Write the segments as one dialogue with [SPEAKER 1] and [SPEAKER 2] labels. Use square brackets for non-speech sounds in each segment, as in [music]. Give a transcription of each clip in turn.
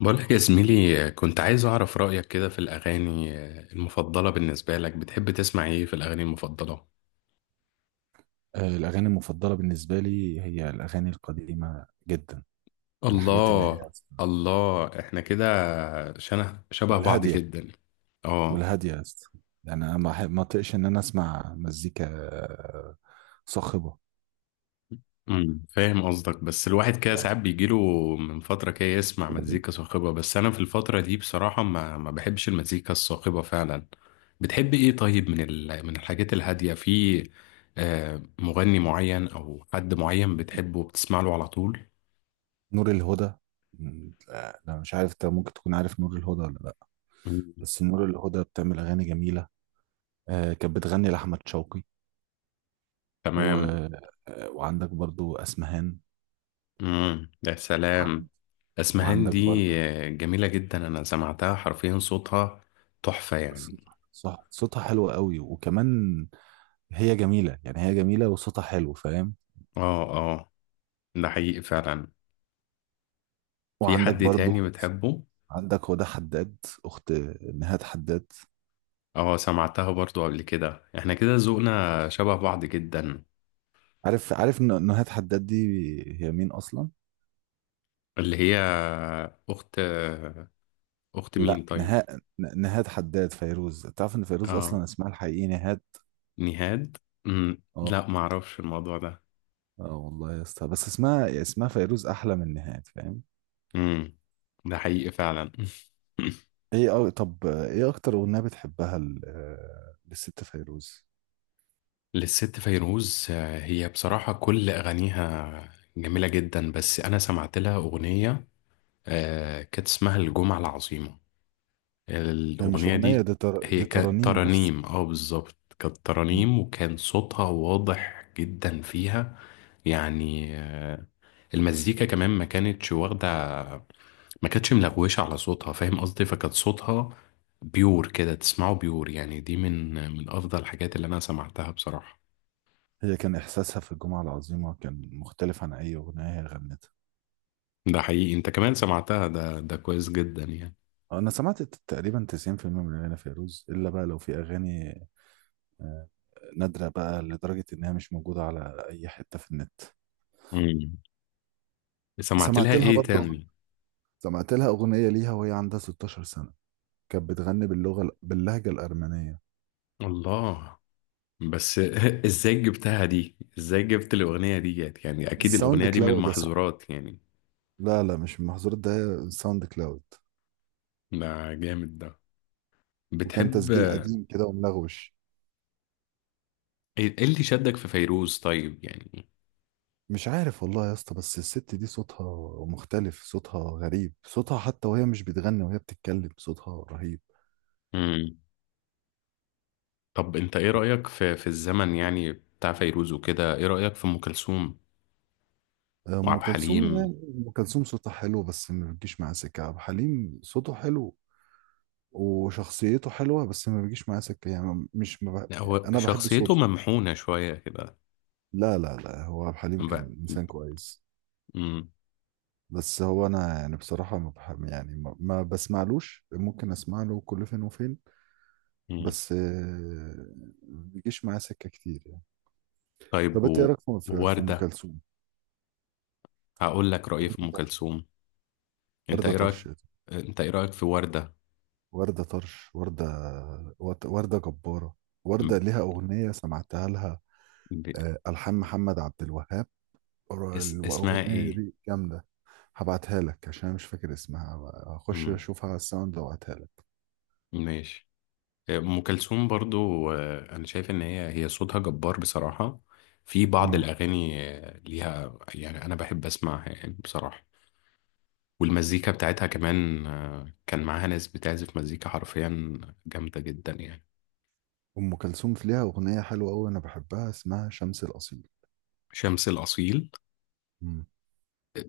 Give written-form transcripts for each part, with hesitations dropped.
[SPEAKER 1] بقولك يا زميلي، كنت عايز أعرف رأيك كده في الأغاني المفضلة. بالنسبة لك، بتحب تسمع إيه في الأغاني المفضلة؟
[SPEAKER 2] الأغاني المفضلة بالنسبة لي هي الأغاني القديمة جدا، الحاجات اللي هي
[SPEAKER 1] الله. الله، إحنا كده شنه شبه بعض
[SPEAKER 2] والهادية.
[SPEAKER 1] جدا. آه.
[SPEAKER 2] والهادية يا اسطى. يعني أنا ما أطيقش إن أنا أسمع مزيكا صاخبة.
[SPEAKER 1] فاهم قصدك، بس الواحد كده
[SPEAKER 2] يعني
[SPEAKER 1] ساعات بيجيله من فترة كده يسمع مزيكا صاخبة، بس أنا في الفترة دي بصراحة ما بحبش المزيكا الصاخبة فعلا. بتحب إيه طيب، من من الحاجات الهادية، في مغني معين أو حد معين بتحبه وبتسمع له على طول؟
[SPEAKER 2] نور الهدى. لا لا، مش عارف أنت ممكن تكون عارف نور الهدى ولا لأ.
[SPEAKER 1] مم.
[SPEAKER 2] بس نور الهدى بتعمل أغاني جميلة. كانت بتغني لأحمد شوقي و...
[SPEAKER 1] تمام.
[SPEAKER 2] وعندك برضو أسمهان.
[SPEAKER 1] مم. يا
[SPEAKER 2] وع-
[SPEAKER 1] سلام. اسمهان
[SPEAKER 2] وعندك
[SPEAKER 1] دي
[SPEAKER 2] برضو
[SPEAKER 1] جميلة جدا، انا سمعتها حرفيا صوتها تحفة يعني.
[SPEAKER 2] صوتها حلو قوي، وكمان هي جميلة. يعني هي جميلة وصوتها حلو، فاهم.
[SPEAKER 1] اه، اه، ده حقيقي فعلا. في
[SPEAKER 2] وعندك
[SPEAKER 1] حد
[SPEAKER 2] برضو
[SPEAKER 1] تاني بتحبه؟
[SPEAKER 2] عندك هدى حداد، أخت نهاد حداد.
[SPEAKER 1] اه، سمعتها برضو قبل كده، احنا كده ذوقنا شبه بعض جدا.
[SPEAKER 2] عارف نهاد حداد دي هي مين أصلا؟
[SPEAKER 1] اللي هي اخت اخت مين
[SPEAKER 2] لا
[SPEAKER 1] طيب؟
[SPEAKER 2] نهاد. نهاد حداد فيروز، تعرف إن فيروز
[SPEAKER 1] اه،
[SPEAKER 2] أصلا اسمها الحقيقي نهاد؟
[SPEAKER 1] نهاد.
[SPEAKER 2] اه
[SPEAKER 1] لا معرفش الموضوع ده.
[SPEAKER 2] اه، والله يا اسطى، بس اسمها فيروز أحلى من نهاد، فاهم؟
[SPEAKER 1] مم. ده حقيقي فعلا. [laughs]
[SPEAKER 2] طب ايه أكتر أغنية بتحبها للست فيروز؟
[SPEAKER 1] للست فيروز، هي بصراحة كل أغانيها جميلة جدا، بس أنا سمعت لها أغنية كانت اسمها الجمعة العظيمة،
[SPEAKER 2] هي مش
[SPEAKER 1] الأغنية
[SPEAKER 2] أغنية
[SPEAKER 1] دي.
[SPEAKER 2] دي،
[SPEAKER 1] هي
[SPEAKER 2] دي
[SPEAKER 1] كانت
[SPEAKER 2] ترانيم بس.
[SPEAKER 1] ترانيم، اه بالظبط، كانت ترانيم، وكان صوتها واضح جدا فيها يعني. المزيكا كمان ما كانتش واخدة، ما كانتش ملغوشة على صوتها، فاهم قصدي؟ فكانت صوتها بيور كده، تسمعه بيور يعني، دي من أفضل الحاجات اللي أنا سمعتها بصراحة.
[SPEAKER 2] هي كان إحساسها في الجمعة العظيمة كان مختلف عن أي أغنية هي غنتها.
[SPEAKER 1] ده حقيقي، انت كمان سمعتها، ده كويس جدا يعني.
[SPEAKER 2] أنا سمعت تقريبا 90% من أغاني فيروز، إلا بقى لو في أغاني آه، نادرة بقى لدرجة إنها مش موجودة على أي حتة في النت.
[SPEAKER 1] امم سمعت لها
[SPEAKER 2] سمعت لها
[SPEAKER 1] ايه
[SPEAKER 2] برضه،
[SPEAKER 1] تاني؟
[SPEAKER 2] سمعت لها أغنية ليها وهي عندها 16 سنة، كانت بتغني باللغة باللهجة الأرمنية.
[SPEAKER 1] الله، بس [laughs] ازاي جبتها دي؟ ازاي جبت الاغنية دي جت؟ يعني اكيد
[SPEAKER 2] الساوند
[SPEAKER 1] الاغنية دي من
[SPEAKER 2] كلاود ده، صح.
[SPEAKER 1] المحظورات يعني.
[SPEAKER 2] لا لا، مش المحظورات، ده الساوند كلاود.
[SPEAKER 1] ده جامد ده.
[SPEAKER 2] وكان
[SPEAKER 1] بتحب
[SPEAKER 2] تسجيل قديم كده وملغوش.
[SPEAKER 1] ايه؟ إيه اللي شدك في فيروز طيب يعني؟
[SPEAKER 2] مش عارف والله يا اسطى، بس الست دي صوتها مختلف، صوتها غريب، صوتها حتى وهي مش بتغني وهي بتتكلم صوتها رهيب.
[SPEAKER 1] امم طب انت ايه رأيك في الزمن يعني بتاع فيروز وكده، ايه رأيك في ام كلثوم
[SPEAKER 2] ام
[SPEAKER 1] وعبد
[SPEAKER 2] كلثوم
[SPEAKER 1] الحليم؟
[SPEAKER 2] يعني. ام كلثوم صوتها حلو بس ما بتجيش معاه سكه. عبد الحليم صوته حلو وشخصيته حلوه، بس ما بيجيش معاه سكه. يعني مش ما بح...
[SPEAKER 1] لا،
[SPEAKER 2] يعني
[SPEAKER 1] هو
[SPEAKER 2] انا بحب
[SPEAKER 1] شخصيته
[SPEAKER 2] صوته.
[SPEAKER 1] ممحونة شوية كده
[SPEAKER 2] لا لا لا، هو عبد الحليم
[SPEAKER 1] بقى.
[SPEAKER 2] كان انسان كويس.
[SPEAKER 1] امم
[SPEAKER 2] بس هو انا يعني بصراحه ما بحب، يعني ما بسمعلوش، ممكن اسمع له كل فين وفين. بس ما بيجيش معاه سكه كتير يعني.
[SPEAKER 1] طيب
[SPEAKER 2] طب انت ايه رايك في في ام
[SPEAKER 1] ووردة.
[SPEAKER 2] كلثوم؟
[SPEAKER 1] هقول لك رأيي في أم
[SPEAKER 2] وردة.
[SPEAKER 1] كلثوم. أنت
[SPEAKER 2] وردة
[SPEAKER 1] إيه رأيك
[SPEAKER 2] طرش
[SPEAKER 1] أنت إيه رأيك في وردة؟
[SPEAKER 2] وردة طرش وردة. وردة جبارة. وردة
[SPEAKER 1] م-
[SPEAKER 2] ليها اغنية سمعتها لها،
[SPEAKER 1] ب...
[SPEAKER 2] الحان محمد عبد الوهاب.
[SPEAKER 1] اسمها
[SPEAKER 2] الاغنية
[SPEAKER 1] إيه؟
[SPEAKER 2] دي جامدة. هبعتها لك عشان أنا مش فاكر اسمها. هخش
[SPEAKER 1] مم.
[SPEAKER 2] اشوفها على الساوند وابعتها لك.
[SPEAKER 1] ماشي. أم كلثوم برضو، أنا شايف إن هي صوتها جبار بصراحة. في بعض
[SPEAKER 2] امم.
[SPEAKER 1] الأغاني ليها، يعني أنا بحب أسمعها يعني بصراحة. والمزيكا بتاعتها كمان، كان معاها ناس بتعزف مزيكا حرفيا جامدة جدا يعني.
[SPEAKER 2] ام كلثوم في ليها اغنية حلوة قوي انا بحبها اسمها شمس الاصيل.
[SPEAKER 1] شمس الأصيل.
[SPEAKER 2] امم.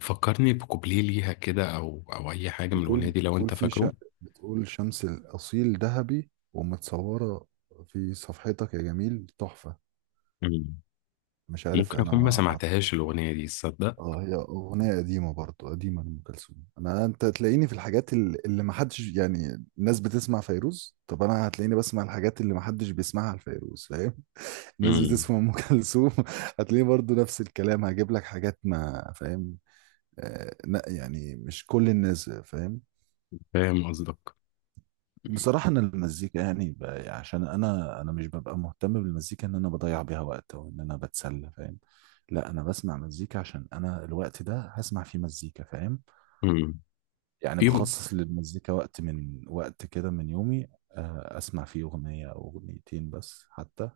[SPEAKER 1] فكرني بكوبليه ليها كده، أو أي حاجة من الأغنية
[SPEAKER 2] بتقول
[SPEAKER 1] دي لو
[SPEAKER 2] بتقول
[SPEAKER 1] أنت
[SPEAKER 2] في ش...
[SPEAKER 1] فاكره.
[SPEAKER 2] بتقول شمس الاصيل ذهبي ومتصورة في صفحتك يا جميل، تحفة.
[SPEAKER 1] مم.
[SPEAKER 2] مش عارف
[SPEAKER 1] ممكن
[SPEAKER 2] انا
[SPEAKER 1] أكون ما سمعتهاش الأغنية دي، تصدق.
[SPEAKER 2] اه، هي اغنيه قديمه برضو، قديمه لام كلثوم. انا انت تلاقيني في الحاجات اللي ما حدش، يعني الناس بتسمع فيروز، طب انا هتلاقيني بسمع الحاجات اللي ما حدش بيسمعها لفيروز، فاهم. [laughs] الناس
[SPEAKER 1] مم.
[SPEAKER 2] بتسمع ام كلثوم [laughs] هتلاقيني برضو نفس الكلام، هجيب لك حاجات، ما فاهم. آه لا، يعني مش كل الناس فاهم.
[SPEAKER 1] فاهم قصدك.
[SPEAKER 2] بصراحة أنا المزيكا يعني عشان أنا مش ببقى مهتم بالمزيكا إن أنا بضيع بيها وقت أو إن أنا بتسلى، فاهم. لا، أنا بسمع مزيكا عشان أنا الوقت ده هسمع فيه مزيكا، فاهم.
[SPEAKER 1] مم.
[SPEAKER 2] يعني
[SPEAKER 1] في ب...
[SPEAKER 2] بخصص للمزيكا وقت من وقت كده من يومي، أسمع فيه أغنية أو أغنيتين بس حتى.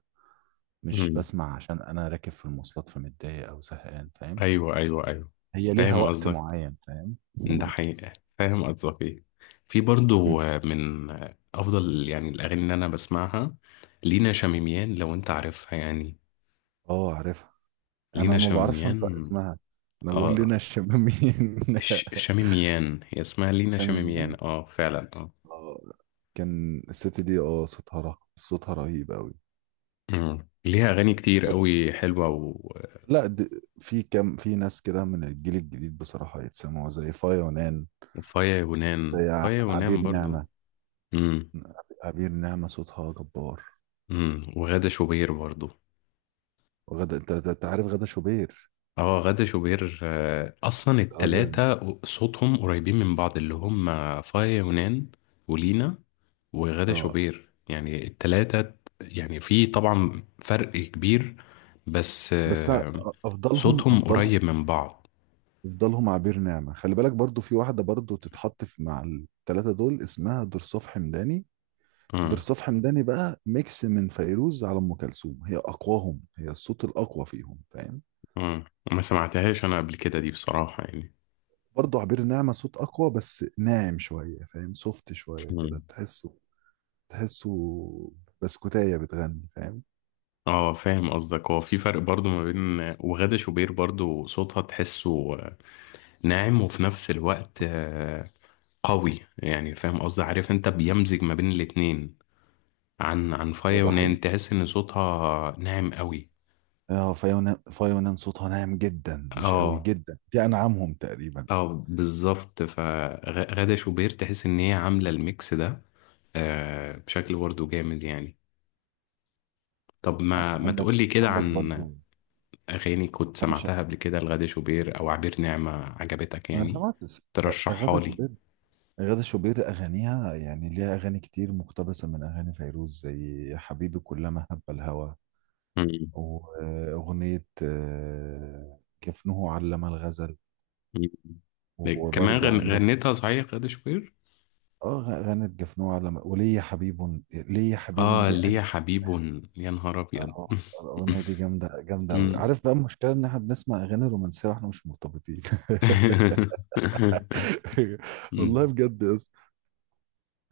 [SPEAKER 2] مش
[SPEAKER 1] مم.
[SPEAKER 2] بسمع عشان أنا راكب في المواصلات فمتضايق أو زهقان، فاهم.
[SPEAKER 1] أيوه، أيوه، أيوه.
[SPEAKER 2] هي ليها
[SPEAKER 1] فاهم
[SPEAKER 2] وقت
[SPEAKER 1] قصدك.
[SPEAKER 2] معين، فاهم.
[SPEAKER 1] ده حقيقة. فاهم قصدك إيه. في
[SPEAKER 2] مم.
[SPEAKER 1] برضو من أفضل يعني الأغاني اللي أنا بسمعها، لينا شميميان، لو أنت عارفها يعني.
[SPEAKER 2] اه عارفها. انا
[SPEAKER 1] لينا
[SPEAKER 2] ما بعرفش انطق
[SPEAKER 1] شميميان.
[SPEAKER 2] اسمها، انا بقول لنا
[SPEAKER 1] آه
[SPEAKER 2] الشمامين. [laughs]
[SPEAKER 1] شميميان، هي اسمها لينا شميميان،
[SPEAKER 2] شمامين.
[SPEAKER 1] فعلا، آه.
[SPEAKER 2] اه، كان الست دي اه صوتها رهيب، صوتها رهيب قوي.
[SPEAKER 1] ليها أغاني كتير
[SPEAKER 2] طب
[SPEAKER 1] قوي حلوة و...
[SPEAKER 2] لا د... في كم في ناس كده من الجيل الجديد بصراحة يتسمعوا زي فايا ونان،
[SPEAKER 1] وفايا يونان،
[SPEAKER 2] زي
[SPEAKER 1] فايا
[SPEAKER 2] عبير
[SPEAKER 1] يونان برضو.
[SPEAKER 2] نعمة.
[SPEAKER 1] امم.
[SPEAKER 2] عبير نعمة صوتها جبار.
[SPEAKER 1] وغادة شوبير برضو.
[SPEAKER 2] وغدا، أنت عارف غدا شوبير؟
[SPEAKER 1] اه، غادة شوبير، اصلا
[SPEAKER 2] راجل.
[SPEAKER 1] التلاتة صوتهم قريبين من بعض، اللي هم فايا يونان، ولينا، وغادة
[SPEAKER 2] اه
[SPEAKER 1] شوبير، يعني التلاتة. يعني في طبعا فرق كبير، بس
[SPEAKER 2] بس أنا افضلهم.
[SPEAKER 1] صوتهم
[SPEAKER 2] افضلهم
[SPEAKER 1] قريب من بعض.
[SPEAKER 2] يفضلهم عبير نعمة. خلي بالك برضو في واحدة برضو تتحط في مع التلاتة دول اسمها درصوف حمداني.
[SPEAKER 1] امم.
[SPEAKER 2] درصوف حمداني بقى ميكس من فيروز على أم كلثوم، هي أقواهم، هي الصوت الأقوى فيهم، فاهم.
[SPEAKER 1] امم. ما سمعتهاش انا قبل كده دي، بصراحة يعني.
[SPEAKER 2] برضو عبير نعمة صوت أقوى بس ناعم شوية، فاهم، سوفت شوية
[SPEAKER 1] مم.
[SPEAKER 2] كده تحسه. تحسه بسكوتاية بتغني، فاهم.
[SPEAKER 1] اه، فاهم قصدك. هو في فرق برضو ما بين وغادة شوبير، برضو صوتها تحسه ناعم، وفي نفس الوقت قوي يعني. فاهم قصدي؟ عارف انت، بيمزج ما بين الاتنين. عن
[SPEAKER 2] هو
[SPEAKER 1] فايا
[SPEAKER 2] ده حقيقي.
[SPEAKER 1] ونان، تحس ان صوتها ناعم قوي.
[SPEAKER 2] اه، فيونان فيونان صوتها ناعم جدا مش قوي
[SPEAKER 1] اه،
[SPEAKER 2] جدا، دي أنعمهم تقريبا.
[SPEAKER 1] اه، بالظبط. فغادة شوبير تحس ان هي عاملة الميكس ده، بشكل برضه جامد يعني. طب
[SPEAKER 2] ع-
[SPEAKER 1] ما
[SPEAKER 2] عندك
[SPEAKER 1] تقولي كده
[SPEAKER 2] عندك
[SPEAKER 1] عن
[SPEAKER 2] برضو.
[SPEAKER 1] اغاني كنت
[SPEAKER 2] أنا مش،
[SPEAKER 1] سمعتها قبل كده لغادة شوبير او عبير نعمة عجبتك،
[SPEAKER 2] أنا
[SPEAKER 1] يعني
[SPEAKER 2] أغاثة
[SPEAKER 1] ترشحها لي.
[SPEAKER 2] شوبير. غادة شوبير أغانيها، يعني ليها أغاني كتير مقتبسة من أغاني فيروز زي حبيبي كلما هب الهوى،
[SPEAKER 1] مم.
[SPEAKER 2] وأغنية جفنه علم الغزل.
[SPEAKER 1] مم. كمان
[SPEAKER 2] وبرضو عندك
[SPEAKER 1] غنتها صحيح غادة شوبير؟
[SPEAKER 2] اه غنت جفنه علم، وليا حبيب. ليا حبيب
[SPEAKER 1] اه،
[SPEAKER 2] دي
[SPEAKER 1] ليه
[SPEAKER 2] أجمل
[SPEAKER 1] يا حبيب.
[SPEAKER 2] أغنية.
[SPEAKER 1] يا نهار ابيض. [laughs]
[SPEAKER 2] الأغنية دي جامدة جامدة أوي.
[SPEAKER 1] أمم.
[SPEAKER 2] عارف بقى المشكلة إن إحنا بنسمع أغاني رومانسية وإحنا مش مرتبطين. [laughs]
[SPEAKER 1] [laughs]
[SPEAKER 2] والله
[SPEAKER 1] أمم.
[SPEAKER 2] بجد يا اسطى.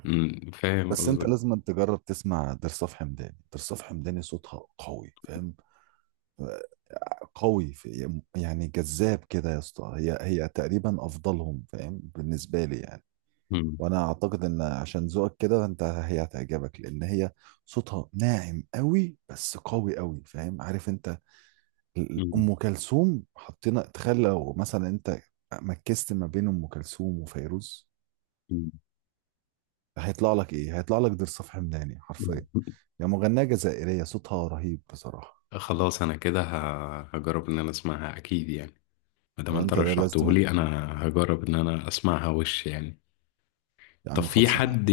[SPEAKER 1] أمم. فاهم
[SPEAKER 2] بس أنت
[SPEAKER 1] قصدك.
[SPEAKER 2] لازم تجرب تسمع درصاف حمداني. درصاف حمداني صوتها قوي، فاهم، قوي في يعني جذاب كده يا اسطى، هي هي تقريبا افضلهم، فاهم، بالنسبه لي يعني.
[SPEAKER 1] أمم.
[SPEAKER 2] وانا اعتقد ان عشان ذوقك كده انت، هي هتعجبك لان هي صوتها ناعم قوي، بس قوي قوي، فاهم. عارف انت
[SPEAKER 1] أمم.
[SPEAKER 2] ام كلثوم، حطينا تخيل لو مثلا انت مكست ما بين ام كلثوم وفيروز
[SPEAKER 1] أمم.
[SPEAKER 2] هيطلع لك ايه؟ هيطلع لك ضرس حمداني حرفيا.
[SPEAKER 1] [laughs]
[SPEAKER 2] يا مغنيه جزائريه صوتها رهيب بصراحه.
[SPEAKER 1] خلاص انا كده هجرب ان انا اسمعها اكيد يعني، ما دام انت
[SPEAKER 2] وانت لا لازم.
[SPEAKER 1] رشحته لي، انا هجرب ان انا اسمعها وش يعني.
[SPEAKER 2] يا
[SPEAKER 1] طب
[SPEAKER 2] عم
[SPEAKER 1] في
[SPEAKER 2] خلصه معاك.
[SPEAKER 1] حد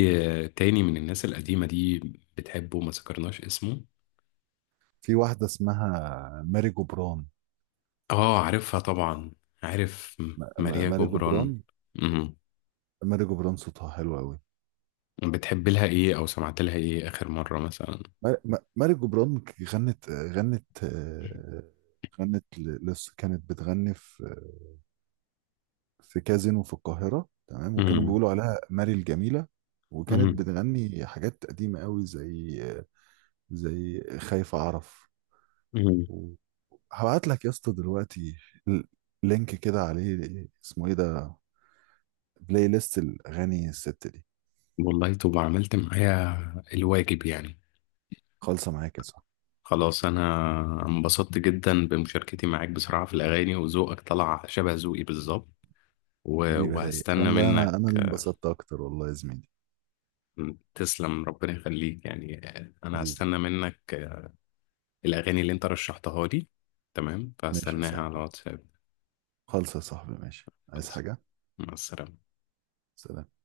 [SPEAKER 1] تاني من الناس القديمة دي بتحبه ما ذكرناش اسمه؟
[SPEAKER 2] في واحده اسمها ماري جبران.
[SPEAKER 1] اه، عارفها طبعا. عارف. ماريا
[SPEAKER 2] ماري جبران.
[SPEAKER 1] جبران.
[SPEAKER 2] ماري جبران صوتها حلو قوي.
[SPEAKER 1] بتحب لها ايه، او سمعت لها ايه اخر مرة مثلا؟
[SPEAKER 2] ماري جبران ك- غنت غنت آه، غنت ل- لسه كانت بتغني في كازينو في القاهرة، تمام. وكانوا
[SPEAKER 1] امم.
[SPEAKER 2] بيقولوا عليها ماري الجميلة. وكانت
[SPEAKER 1] امم.
[SPEAKER 2] بتغني حاجات قديمة قوي، زي زي خايف أعرف.
[SPEAKER 1] امم
[SPEAKER 2] و- هبعت لك يا اسطى دلوقتي ال- لينك كده عليه اسمه ايه ده، بلاي ليست الأغاني الست دي.
[SPEAKER 1] والله، طب عملت معايا الواجب يعني.
[SPEAKER 2] خالصة معاك يا صاحبي.
[SPEAKER 1] خلاص، انا انبسطت جدا بمشاركتي معاك بصراحة في الاغاني، وذوقك طلع شبه ذوقي بالظبط،
[SPEAKER 2] حبيبي يا رايق،
[SPEAKER 1] وهستنى
[SPEAKER 2] والله انا
[SPEAKER 1] منك.
[SPEAKER 2] انا اللي انبسطت اكتر، والله يا زميلي.
[SPEAKER 1] تسلم، ربنا يخليك يعني. انا
[SPEAKER 2] حبيبي.
[SPEAKER 1] هستنى منك الاغاني اللي انت رشحتها لي، تمام،
[SPEAKER 2] ماشي يا
[SPEAKER 1] فهستناها على
[SPEAKER 2] صاحبي.
[SPEAKER 1] واتساب.
[SPEAKER 2] خالص يا صاحبي، ماشي. عايز
[SPEAKER 1] خلاص.
[SPEAKER 2] حاجة؟
[SPEAKER 1] مع السلامة.
[SPEAKER 2] سلام